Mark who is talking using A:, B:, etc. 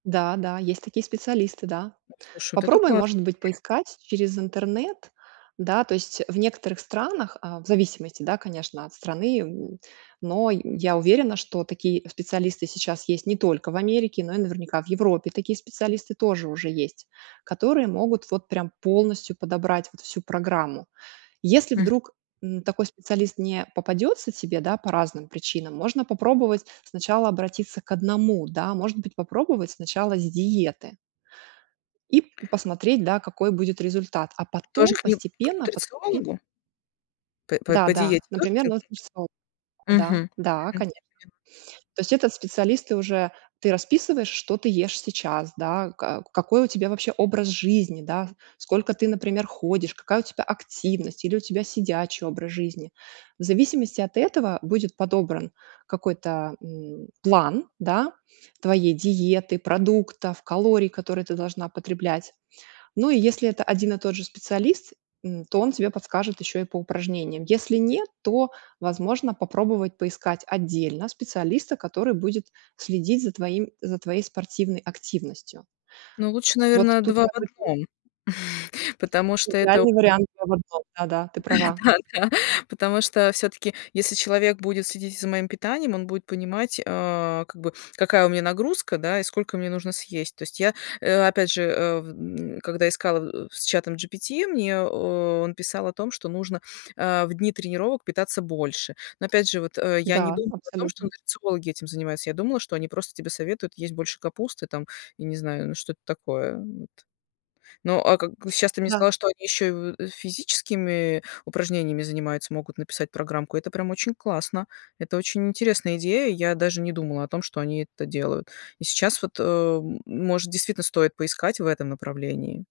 A: Да-да, есть такие специалисты, да.
B: Ну, слушай, вот это
A: Попробуй,
B: классная
A: может быть,
B: [unintelligible]
A: поискать через интернет, да. То есть- в некоторых странах, а, в зависимости, да, конечно, от страны. Но й я уверена, что такие специалисты сейчас есть не только в Америке, но и наверняка в Европе такие специалисты тоже уже есть, которые могут вот прям полностью подобрать вот всю программу. Если
B: Мгм.
A: вдруг, м, такой специалист не попадется тебе, да, по разным причинам, можно попробовать сначала обратиться к одному, да. Может быть, попробовать сначала с диеты и посмотреть, да, какой будет результат, а
B: Тоже
A: потом
B: к ним, к
A: постепенно подключить
B: нутрициологу? П п по
A: Да-да,
B: диете
A: например,
B: тоже
A: нутрициолог.
B: [unintelligible]
A: Да,
B: Мгм
A: да,
B: мгм
A: конечно. То есть этот специалист, ты уже Ты расписываешь, что ты ешь сейчас, да. Ка какой у тебя вообще образ жизни, да. Сколько ты, например, ходишь, какая у тебя активность, или у тебя сидячий образ жизни. В зависимости от этого будет подобран какой-то, м, план, да, твоей диеты, продуктов, калорий, которые ты должна потреблять. Ну, и если это один и тот же специалист, м, то он тебе подскажет еще и по упражнениям. Если нет, то возможно попробовать поискать отдельно специалиста, который будет следить за твоим за твоей спортивной активностью.
B: Ну, лучше,
A: Вот
B: наверно,
A: тут
B: два в
A: как бы 2
B: одном. Потому что это
A: идеальный вариант 2 в 1. Да-да, ты права.
B: Да-да-да. Потому что, всё-таки, если человек будет следить и за моим питанием, он будет понимать, а, как бы, какая у меня нагрузка, да, и сколько мне нужно съесть. То есть я, э, опять же, а, в м когда искала, э, с чатом GPT, мне о он писал о том, что нужно, а, в дни тренировок питаться больше. Но опять же, вот, а, я не
A: Да,
B: думала о том, что
A: абсолютно.
B: нутрициологи этим занимаются. Я думала, что они просто тебе советуют есть больше капусты там, я не знаю, ну, что-то такое. Вот. Ну, а как Щас ты мне
A: Да.
B: сказала, что они еще в физическими упражнениями занимаются, могут написать программку. Это прям очень классно. Это очень интересная идея. Я даже не думала о том, что они это делают. И сейчас вот, а, может действительно стоит поискать в этом направлении.